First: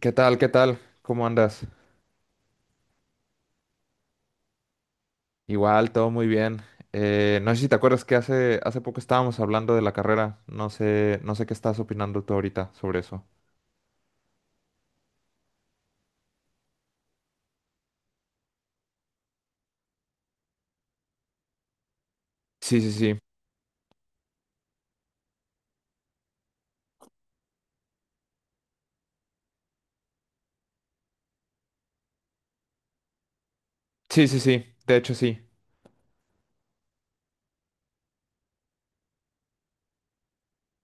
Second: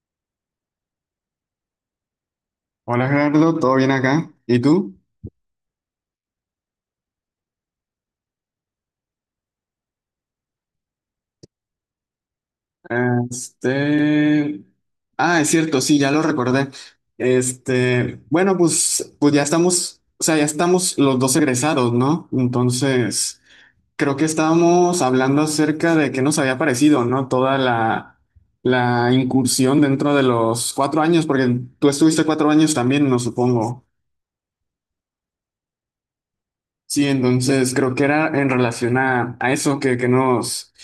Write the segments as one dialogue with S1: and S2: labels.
S1: ¿Qué tal? ¿Qué tal? ¿Cómo andas?
S2: Hola Gerardo, ¿todo bien acá? ¿Y tú?
S1: Igual, todo muy bien. No sé si te acuerdas que hace poco estábamos hablando de la carrera. No sé, no sé qué estás opinando tú ahorita sobre eso.
S2: Este... Ah, es cierto, sí, ya lo recordé. Bueno, pues ya estamos, o sea, ya estamos los dos egresados, ¿no?
S1: Sí, sí, sí.
S2: Entonces, creo que estábamos hablando acerca de qué nos había parecido, ¿no? Toda la incursión dentro de los 4 años, porque tú estuviste 4 años también, no supongo.
S1: Sí, sí, sí. De hecho, sí.
S2: Sí, entonces creo que era en relación a eso que, que nos,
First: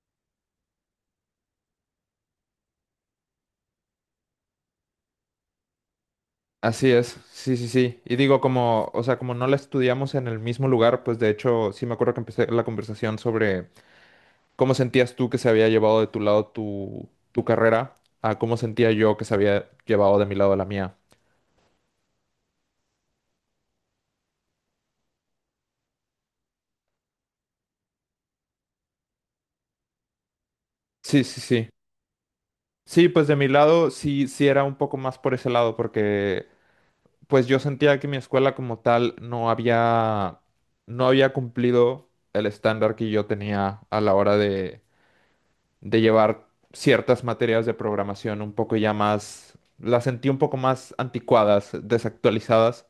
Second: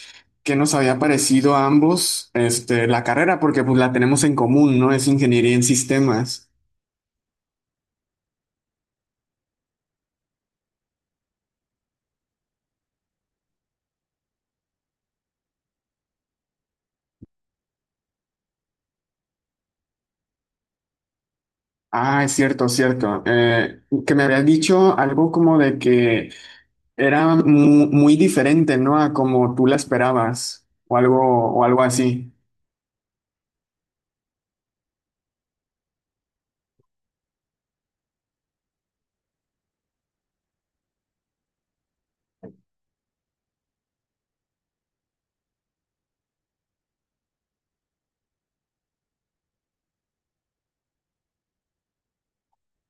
S2: que nos había parecido a ambos la carrera, porque pues la tenemos en común, ¿no? Es ingeniería en sistemas.
S1: Así es. Sí, sí, sí. Y digo, como, o sea, como no la estudiamos en el mismo lugar, pues de hecho, sí me acuerdo que empecé la conversación sobre cómo sentías tú que se había llevado de tu lado tu carrera a cómo sentía yo que se había llevado de mi lado la mía.
S2: Ah, es cierto, cierto. Que me habías dicho algo como de que era muy diferente, ¿no? A como tú la esperabas,
S1: Sí, sí,
S2: o
S1: sí.
S2: algo así.
S1: Sí, pues de mi lado sí, sí era un poco más por ese lado, porque pues yo sentía que mi escuela como tal no había cumplido el estándar que yo tenía a la hora de llevar ciertas materias de programación un poco ya más, las sentí un poco más anticuadas, desactualizadas.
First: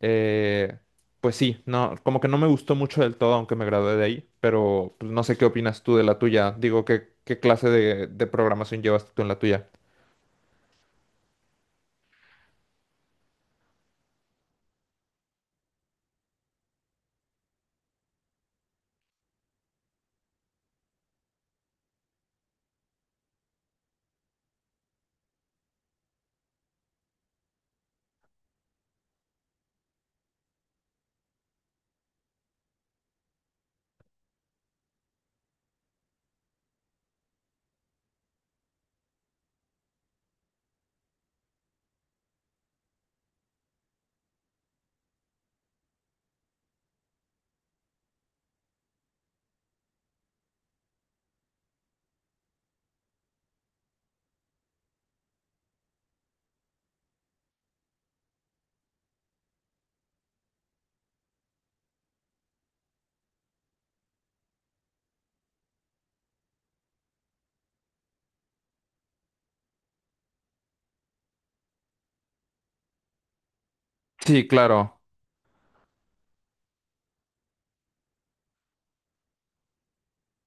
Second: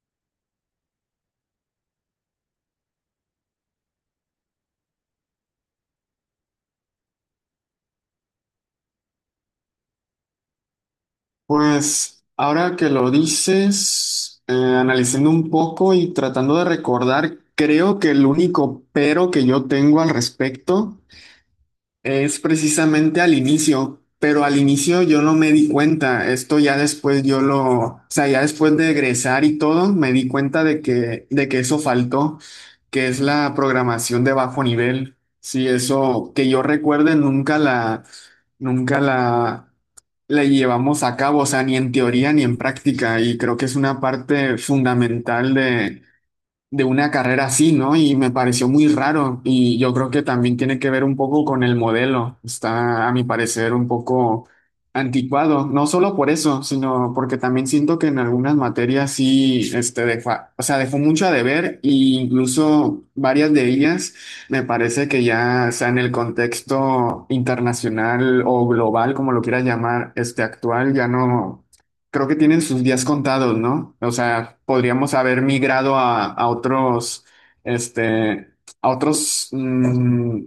S1: Eh, pues sí, no, como que no me gustó mucho del todo, aunque me gradué de ahí, pero pues, no sé qué opinas tú de la tuya. Digo, ¿qué, qué clase de programación llevas tú en la tuya?
S2: Pues ahora que lo dices, analizando un poco y tratando de recordar, creo que el único pero que yo tengo al respecto es precisamente al inicio, pero al inicio yo no me di cuenta, esto ya después yo lo, o sea, ya después de egresar y todo, me di cuenta de que eso faltó, que es la programación de bajo nivel. Sí, eso que yo recuerde nunca la llevamos a cabo, o sea, ni en teoría ni en práctica, y creo que es una parte fundamental de una carrera así, ¿no? Y me pareció muy raro y yo creo que también tiene que ver un poco con el modelo. Está, a mi parecer, un poco anticuado, no solo por eso, sino porque también siento que en algunas materias sí, o sea, dejó mucho a deber e incluso varias de ellas me parece que ya, o sea, en el contexto internacional o global, como lo quieras llamar, este actual, ya no. Creo que tienen sus días contados, ¿no? O
S1: Sí,
S2: sea,
S1: claro.
S2: podríamos haber migrado este, a otros,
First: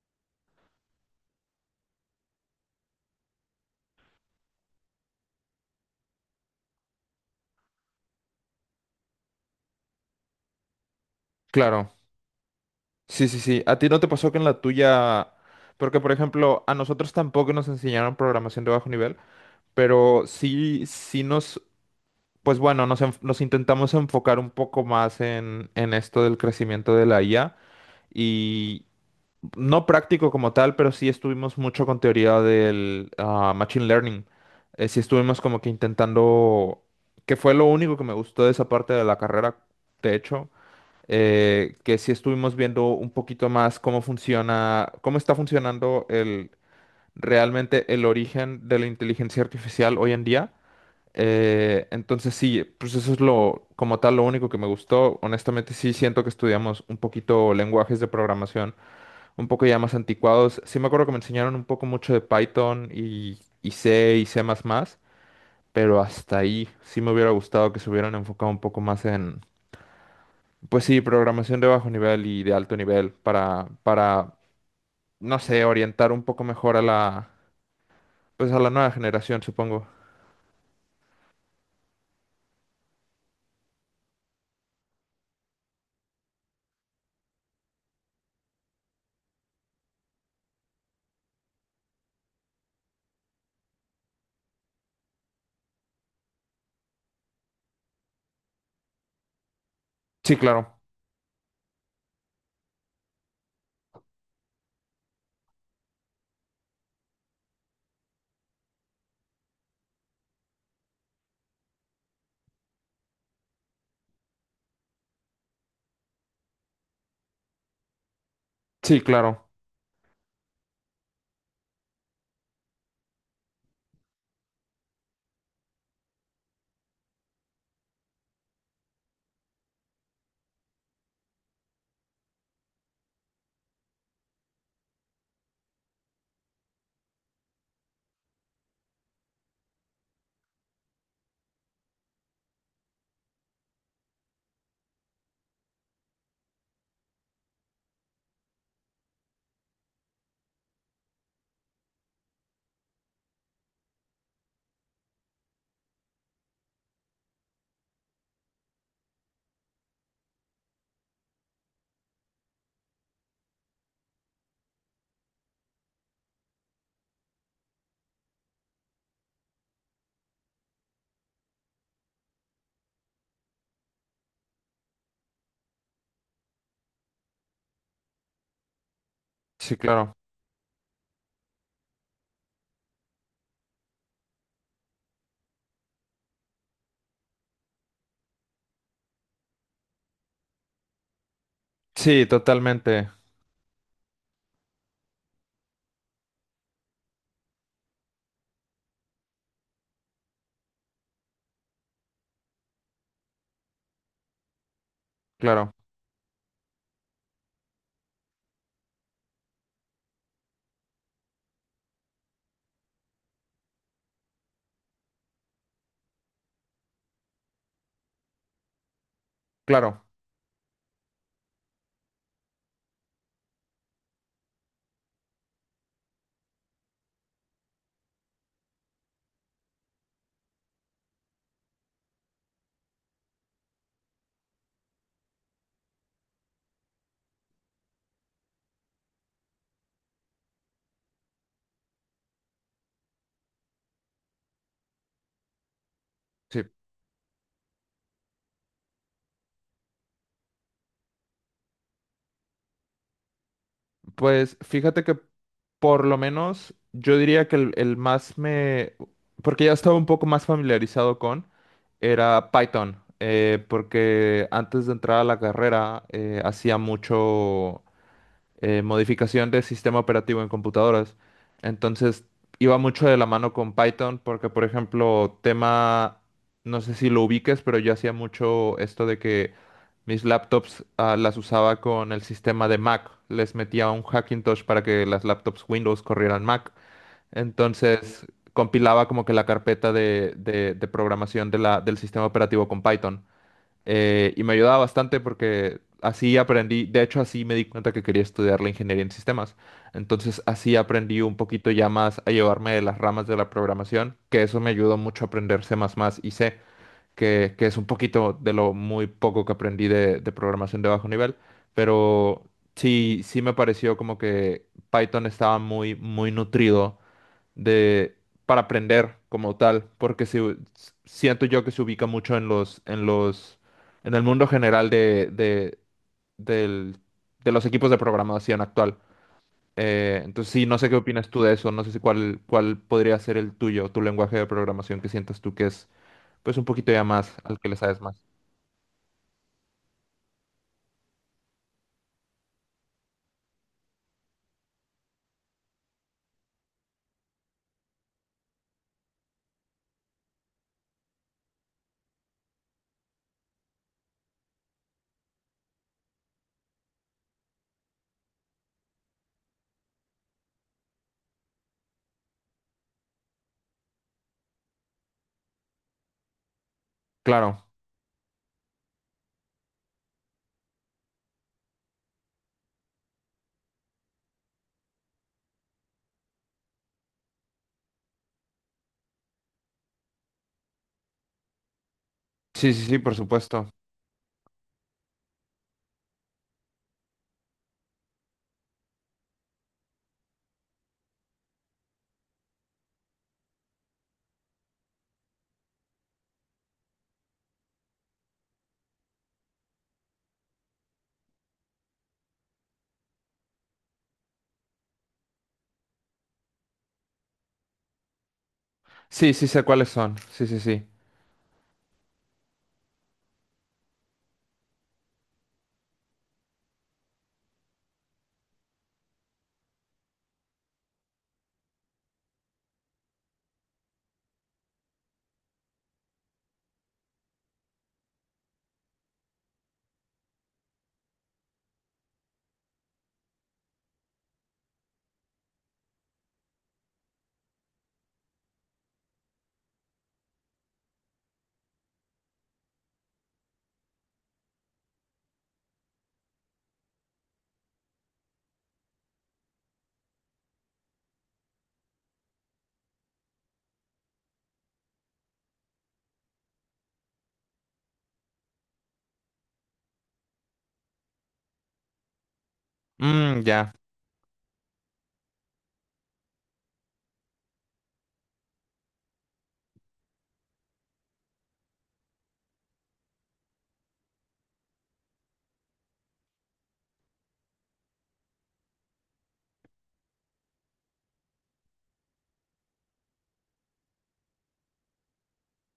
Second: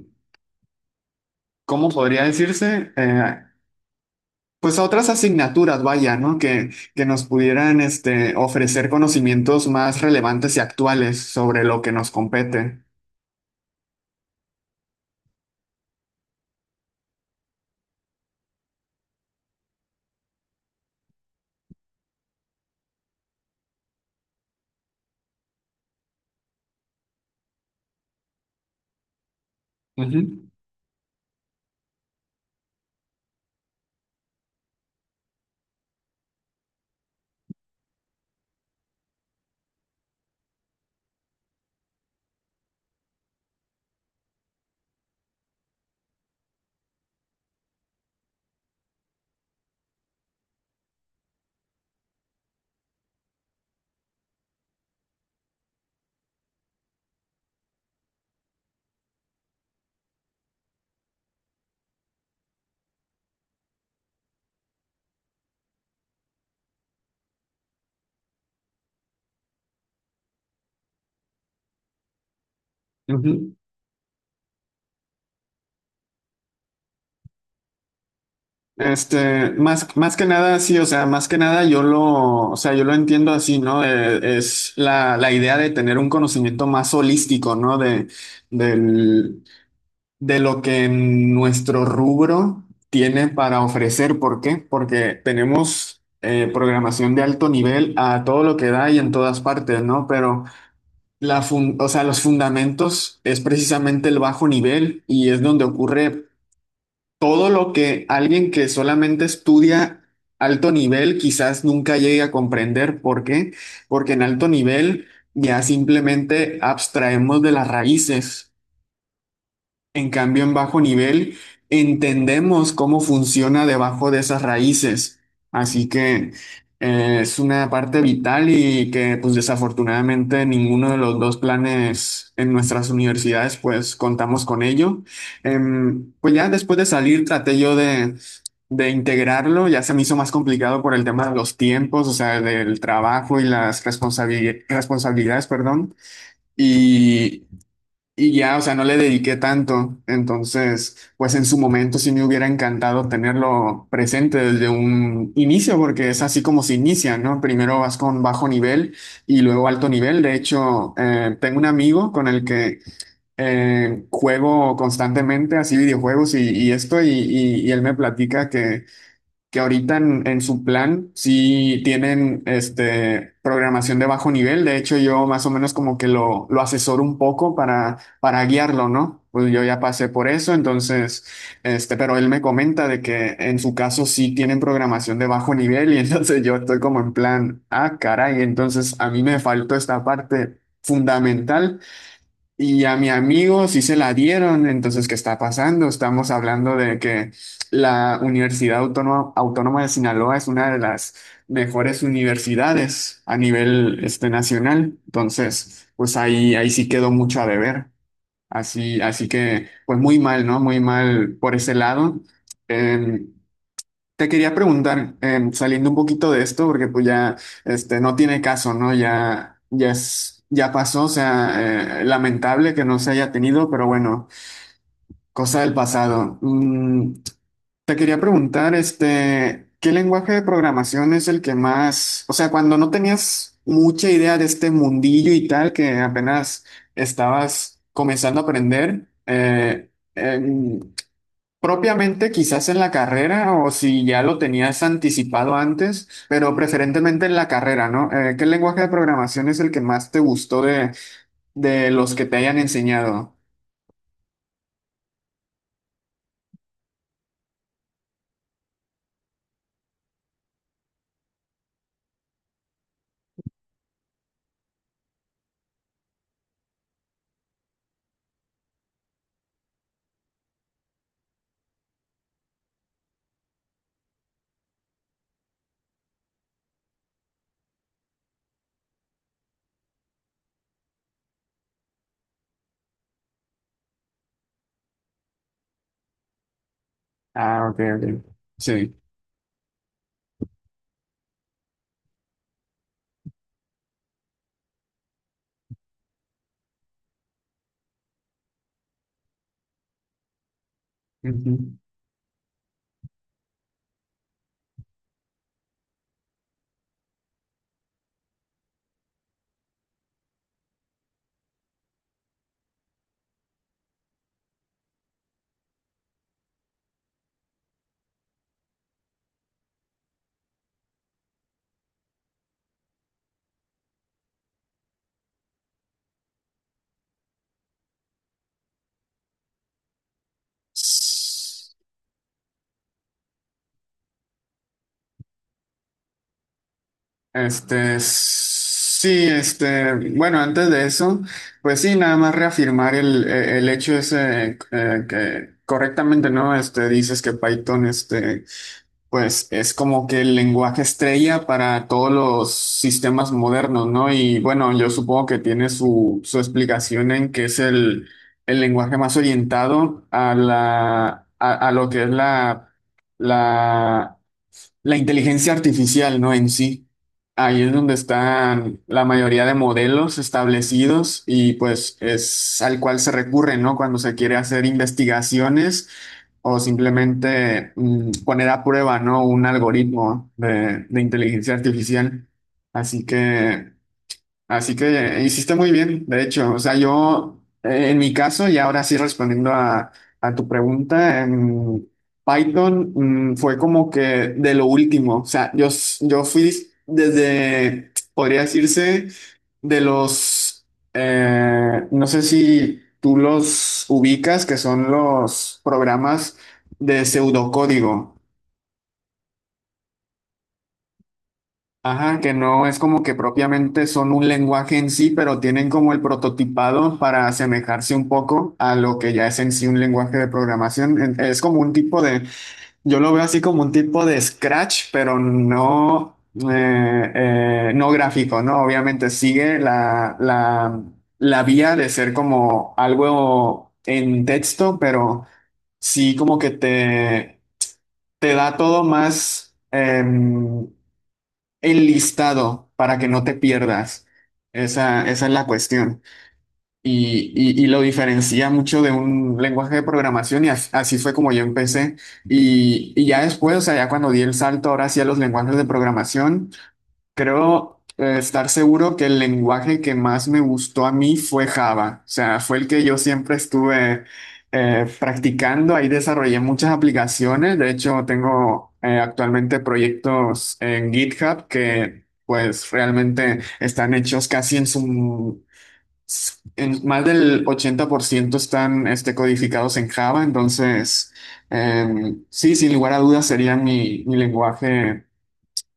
S2: ¿cómo podría decirse? Pues a otras asignaturas, vaya, ¿no? Que nos pudieran, ofrecer conocimientos más relevantes y actuales sobre lo
S1: Claro,
S2: que nos compete.
S1: sí, sí, sí. ¿A ti no te pasó que en la tuya, porque por ejemplo, a nosotros tampoco nos enseñaron programación de bajo nivel, pero sí, pues bueno, nos intentamos enfocar un poco más en esto del crecimiento de la IA y no
S2: Ujú,
S1: práctico como tal, pero sí estuvimos mucho con teoría del machine learning. Sí estuvimos como que intentando, que fue lo único que me gustó de esa parte de la carrera, de hecho que sí estuvimos viendo un poquito más cómo funciona, cómo está funcionando realmente el origen de la inteligencia artificial hoy en día. Entonces sí, pues eso es lo, como tal, lo único que me gustó. Honestamente sí siento que estudiamos un poquito lenguajes de programación, un poco ya más anticuados. Sí me acuerdo que me enseñaron un poco mucho de Python y C y C++, pero hasta ahí sí me hubiera gustado que se hubieran enfocado un poco más pues sí, programación de bajo nivel y de alto nivel
S2: ujú.
S1: para, no sé, orientar un poco mejor a la, pues a la nueva generación, supongo.
S2: Más que nada, sí, o sea, más que nada yo lo entiendo así, ¿no? Es la idea de tener un conocimiento más holístico, ¿no? Del, de lo que nuestro rubro tiene para ofrecer. ¿Por qué? Porque tenemos programación de alto nivel a todo lo que da y en todas partes, ¿no?
S1: Sí,
S2: Pero
S1: claro.
S2: o sea, los fundamentos es precisamente el bajo nivel y es donde ocurre todo lo que alguien que solamente estudia alto nivel quizás nunca llegue a comprender. ¿Por qué? Porque en alto nivel ya simplemente abstraemos de las raíces.
S1: Sí, claro.
S2: En cambio, en bajo nivel entendemos cómo funciona debajo de esas raíces. Así que es una parte vital y que pues desafortunadamente ninguno de los dos planes en nuestras universidades pues contamos con ello. Pues ya después de salir traté yo de integrarlo, ya se me hizo más complicado por el tema de los tiempos, o sea, del trabajo y las responsabilidades, perdón. Y y ya, o sea, no le dediqué tanto. Entonces, pues en su momento sí me hubiera encantado tenerlo presente desde un inicio, porque es así como se inicia, ¿no? Primero vas con bajo nivel y luego alto nivel. De hecho, tengo un amigo con el que juego constantemente así videojuegos y esto, y él me platica que ahorita en su plan sí tienen programación de bajo nivel. De hecho, yo más o menos como que lo asesoro un poco para guiarlo, ¿no? Pues yo
S1: Sí,
S2: ya pasé
S1: claro.
S2: por eso, entonces, pero él me comenta de que en su caso sí tienen programación de bajo nivel y entonces yo estoy como en plan, ah, caray, entonces a mí me faltó esta parte fundamental
S1: Sí,
S2: y a mi
S1: totalmente.
S2: amigo sí se la dieron, entonces, ¿qué está pasando? Estamos hablando de que la Universidad Autónoma de Sinaloa es una de las mejores universidades a nivel nacional,
S1: Claro.
S2: entonces, pues ahí sí quedó mucho a deber. Así que, pues muy mal, ¿no? Muy mal por ese lado. Eh, Te quería preguntar, saliendo un poquito de esto, porque pues ya no tiene caso, ¿no? Ya, ya
S1: Claro.
S2: es, ya pasó, o sea, lamentable que no se haya tenido, pero bueno, cosa del pasado. Te quería preguntar, ¿qué lenguaje de programación es el que más, o sea, cuando no tenías mucha idea de este mundillo y tal, que apenas estabas comenzando a aprender, propiamente quizás en la carrera o si ya lo tenías anticipado antes, pero
S1: Sí.
S2: preferentemente en la carrera, ¿no? ¿Qué lenguaje de programación es el que más te gustó de los que te hayan enseñado?
S1: Pues fíjate que por lo menos yo diría que el más me, porque ya estaba un poco más familiarizado con, era Python. Porque antes de entrar a la carrera hacía mucho modificación de sistema operativo en computadoras. Entonces, iba mucho de la mano con Python porque, por ejemplo, tema, no sé si lo ubiques, pero yo hacía mucho esto de que mis laptops, las usaba con el sistema de Mac. Les metía un Hackintosh para que las laptops Windows corrieran Mac.
S2: Ah, ok,
S1: Entonces,
S2: ok. Sí.
S1: compilaba como que la carpeta de programación de del sistema operativo con Python. Y me ayudaba bastante porque así aprendí, de hecho así me di cuenta que quería estudiar la ingeniería en sistemas. Entonces así aprendí un poquito
S2: Ujú.
S1: ya más a llevarme de las ramas de la programación, que eso me ayudó mucho a aprender C++ y C, que es un poquito de lo muy poco que aprendí de programación de bajo nivel, pero sí, sí me pareció como que Python estaba muy, muy nutrido de para aprender como tal, porque si, siento yo que se ubica mucho en los en el mundo general del- de los equipos de programación actual. Entonces sí, no sé qué opinas tú de eso, no sé si cuál podría ser el tuyo, tu lenguaje de programación que sientas tú que es pues un poquito ya más al que le sabes más.
S2: Sí, bueno, antes de eso, pues sí, nada más reafirmar el hecho ese que correctamente, ¿no? Dices que Python, pues es como que el lenguaje estrella para todos los sistemas modernos, ¿no? Y bueno, yo supongo que tiene su explicación en que es el lenguaje más orientado a lo que es la la inteligencia artificial, ¿no? En sí. Ahí
S1: Claro.
S2: es donde están la mayoría de modelos establecidos y pues es al cual se recurre, ¿no? Cuando se quiere hacer investigaciones o simplemente poner a prueba, ¿no? Un algoritmo de inteligencia artificial.
S1: Sí, sí, sí,
S2: Así
S1: por supuesto.
S2: que... Así que Hiciste muy bien, de hecho. O sea, yo, en mi caso, y ahora sí respondiendo a tu pregunta, Python, fue como que de lo último. O sea, yo fui desde, podría decirse, de los, no sé si tú los ubicas, que son los programas de pseudocódigo.
S1: Sí, sí sé cuáles son. Sí, sí, sí.
S2: Ajá, que no es como que propiamente son un lenguaje en sí, pero tienen como el prototipado para asemejarse un poco a lo que ya es en sí un lenguaje de programación. Es como un tipo de, yo lo veo así como un tipo de Scratch, pero no, eh, no gráfico, ¿no? Obviamente sigue la vía de ser como algo en texto, pero sí como que te da todo más, em, el listado para que no te pierdas. Esa es la cuestión. Y lo diferencia mucho de un lenguaje de programación y así fue como yo empecé. Y ya después, o sea, ya cuando di el salto ahora sí a los lenguajes de programación. Creo estar seguro que el lenguaje que más me gustó a mí fue Java, o sea, fue el que yo siempre
S1: Mm, ya.
S2: estuve practicando, ahí desarrollé muchas aplicaciones, de hecho tengo actualmente proyectos en GitHub que pues realmente están hechos En más del 80% están codificados en Java, entonces sí, sin lugar a dudas sería mi lenguaje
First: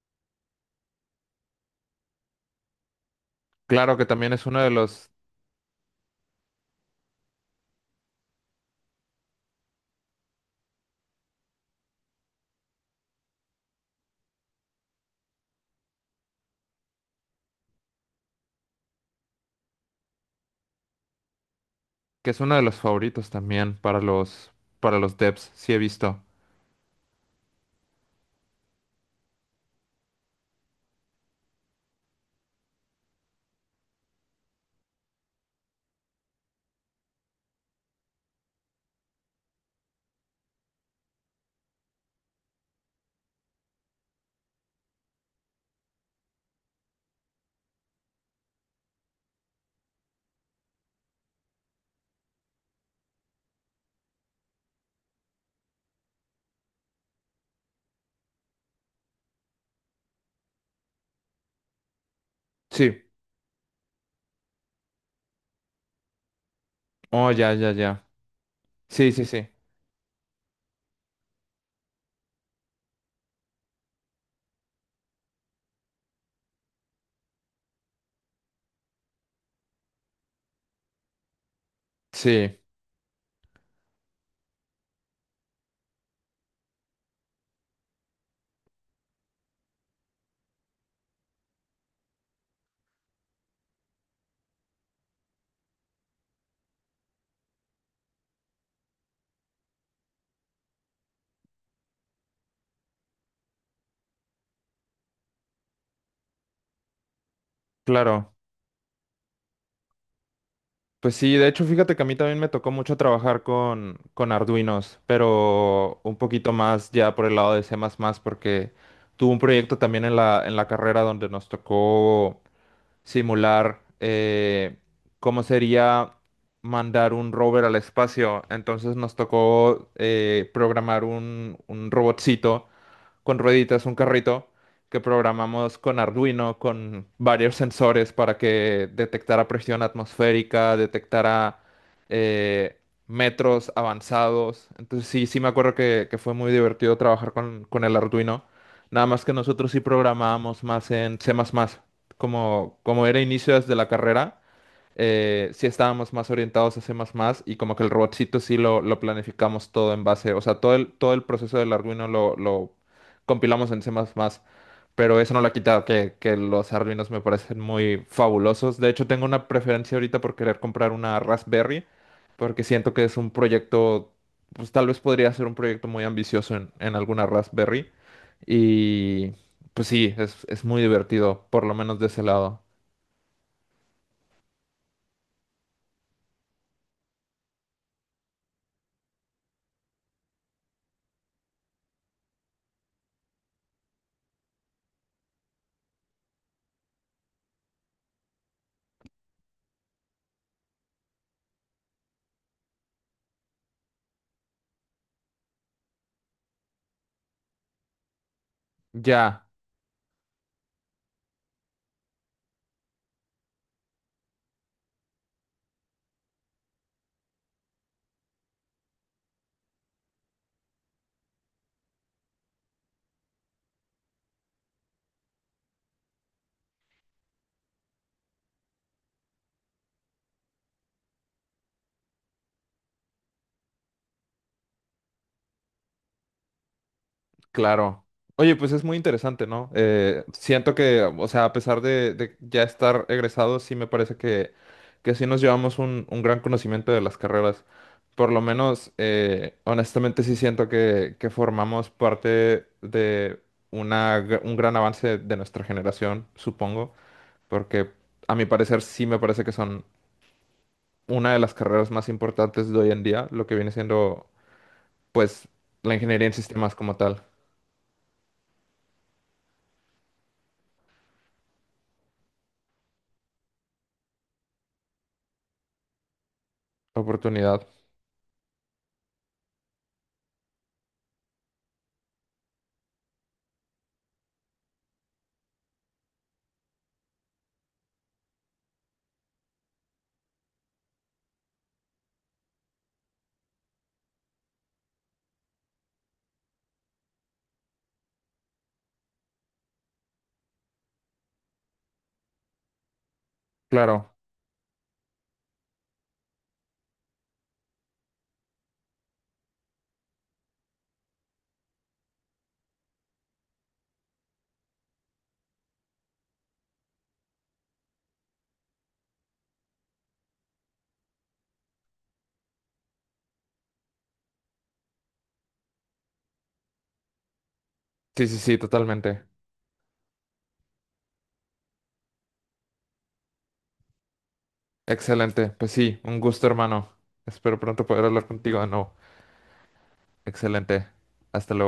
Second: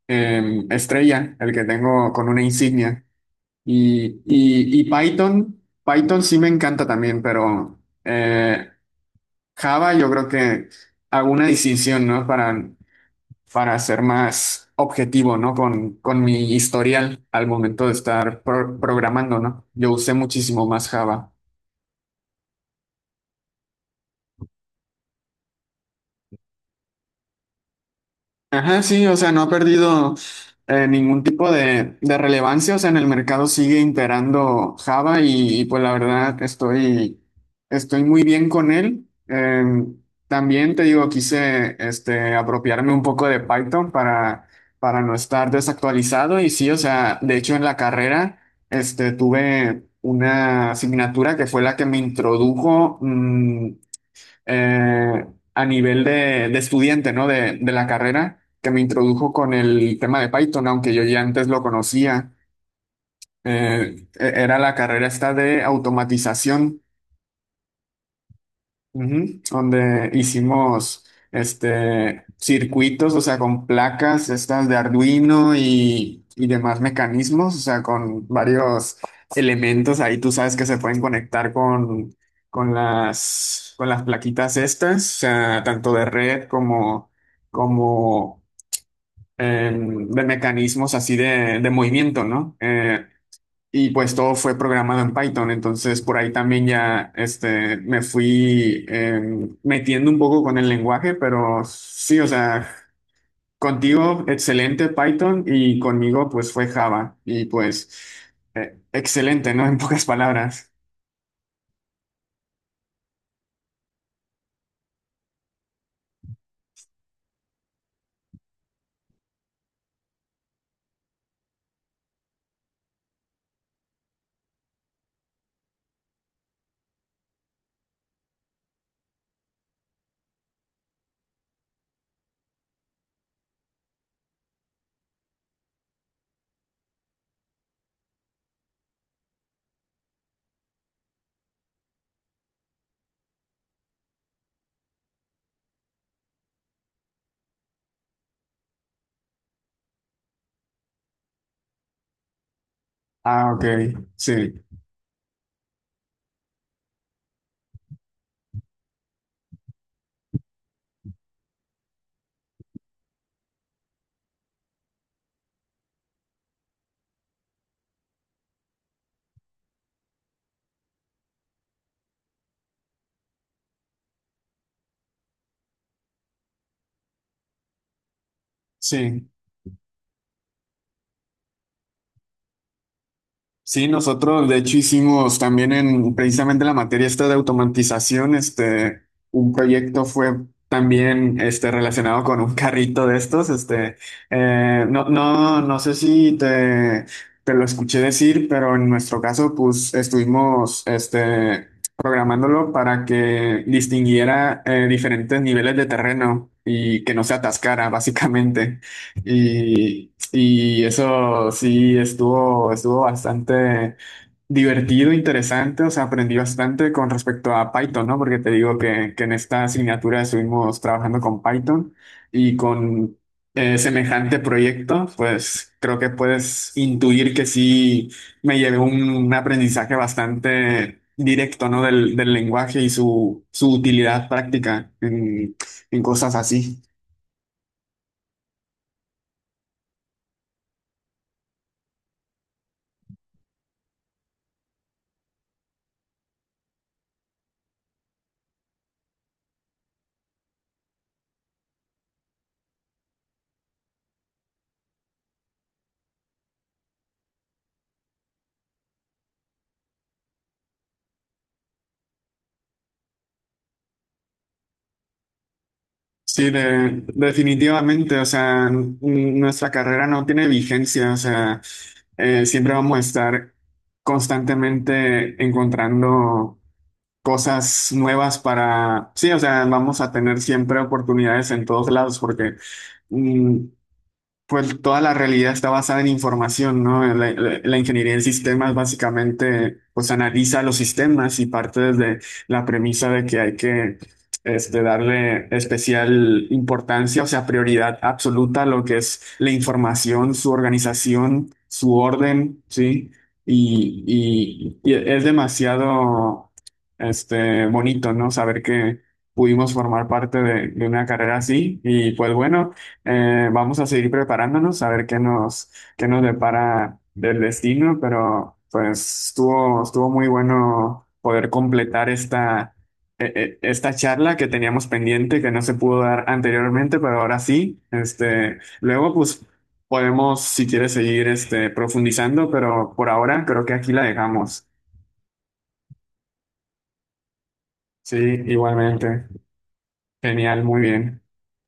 S2: estrella, el que tengo con una insignia.
S1: Claro que
S2: Y,
S1: también es uno de
S2: y, y
S1: los
S2: Python, Python sí me encanta también, pero eh, Java yo creo que hago una distinción, ¿no? Para ser más objetivo, ¿no? Con mi historial al momento de estar programando, ¿no? Yo usé muchísimo más Java.
S1: que es uno de los favoritos también para los devs, sí he visto.
S2: Ajá, sí, o sea, no ha perdido ningún tipo de relevancia, o sea, en el mercado sigue imperando Java pues la verdad estoy muy bien con él. También te digo, quise apropiarme un poco de Python para no estar desactualizado y sí, o sea, de hecho en la carrera tuve una asignatura que fue la que me introdujo eh, a nivel de estudiante, ¿no? De la carrera, que me introdujo con el tema de Python, aunque yo ya antes lo conocía.
S1: Sí.
S2: Era la carrera esta de automatización.
S1: Oh, ya, ya, ya. Sí, sí,
S2: Ujú.
S1: sí.
S2: Donde hicimos circuitos, o sea, con placas estas de Arduino y demás mecanismos, o sea, con varios elementos ahí tú sabes que se pueden conectar con,
S1: Sí,
S2: con las, con las plaquitas estas, o sea, tanto de red como de mecanismos así de movimiento, ¿no? Y pues todo fue programado en Python, entonces por ahí también ya me fui metiendo un poco con el lenguaje, pero sí, o sea, contigo excelente Python y conmigo pues fue Java y pues
S1: claro.
S2: excelente, ¿no? En pocas palabras.
S1: Pues sí, de hecho, fíjate que a mí también me tocó mucho trabajar con Arduinos, pero un poquito más ya por el lado de C++, porque tuve un proyecto también en la carrera donde nos tocó simular cómo sería mandar un rover al espacio. Entonces nos tocó programar un robotcito con rueditas, un carrito que programamos con Arduino, con varios sensores para que detectara presión atmosférica, detectara eh, metros avanzados. Entonces sí, sí me acuerdo que fue muy divertido trabajar con el Arduino. Nada más que nosotros sí programábamos más en C++. Como, como era
S2: Ah,
S1: inicio
S2: ok,
S1: desde la carrera,
S2: sí,
S1: sí estábamos más orientados a C++ y como que el robotcito sí lo planificamos todo en base, o sea, todo el proceso del Arduino lo compilamos en C++, pero eso no lo ha quitado, que los Arduinos me parecen muy fabulosos. De hecho, tengo una preferencia ahorita por querer comprar una Raspberry, porque siento que es un proyecto, pues tal vez podría ser un proyecto muy ambicioso en alguna Raspberry
S2: sí.
S1: y pues sí, es muy divertido, por lo menos de ese lado.
S2: Sí, nosotros de hecho hicimos también en precisamente la materia esta de automatización, un proyecto fue también relacionado con un carrito de estos, no sé si te lo escuché decir, pero en nuestro caso pues estuvimos programándolo para que distinguiera diferentes niveles de terreno y que no se atascara básicamente.
S1: Ya,
S2: Y eso sí estuvo bastante divertido, interesante, o sea, aprendí bastante con respecto a Python, ¿no? Porque te digo que en esta asignatura estuvimos trabajando con Python y con semejante proyecto, pues creo que puedes intuir que sí me llevé un aprendizaje bastante directo, ¿no? Del lenguaje y su utilidad práctica en cosas así.
S1: claro. Oye, pues es muy interesante, ¿no? Siento que, o sea, a pesar de ya estar egresados, sí me parece que sí nos llevamos un gran conocimiento de las carreras. Por lo menos, honestamente, sí siento que formamos parte de una, un gran avance de nuestra generación, supongo, porque a mi parecer sí me parece que son una de las carreras más importantes de hoy en día, lo que viene siendo, pues, la ingeniería en
S2: Sí,
S1: sistemas como tal.
S2: definitivamente, o sea, nuestra carrera no tiene vigencia, o sea, siempre vamos a estar constantemente encontrando
S1: Oportunidad.
S2: cosas nuevas para, sí, o sea, vamos a tener siempre oportunidades en todos lados porque mm, pues toda la realidad está basada en información, ¿no? La ingeniería en sistemas básicamente pues analiza los sistemas y parte desde la premisa de que hay que darle especial importancia, o sea, prioridad absoluta a lo que es la información, su organización, su orden, ¿sí? Y,
S1: Claro.
S2: y- y es demasiado bonito, ¿no? Saber que pudimos formar parte de una carrera así y pues bueno. Vamos a seguir preparándonos a ver qué nos depara del destino, pero pues estuvo muy bueno poder completar esta, esta charla que teníamos pendiente, que no se pudo dar anteriormente, pero ahora sí.
S1: Sí, sí, sí,
S2: Luego,
S1: totalmente.
S2: pues podemos, si quieres, seguir profundizando, pero por ahora creo que aquí la dejamos.
S1: Excelente. Pues sí, un gusto, hermano. Espero pronto poder
S2: Sí,
S1: hablar contigo de nuevo.
S2: igualmente. Genial, muy
S1: Excelente.
S2: bien.
S1: Hasta luego.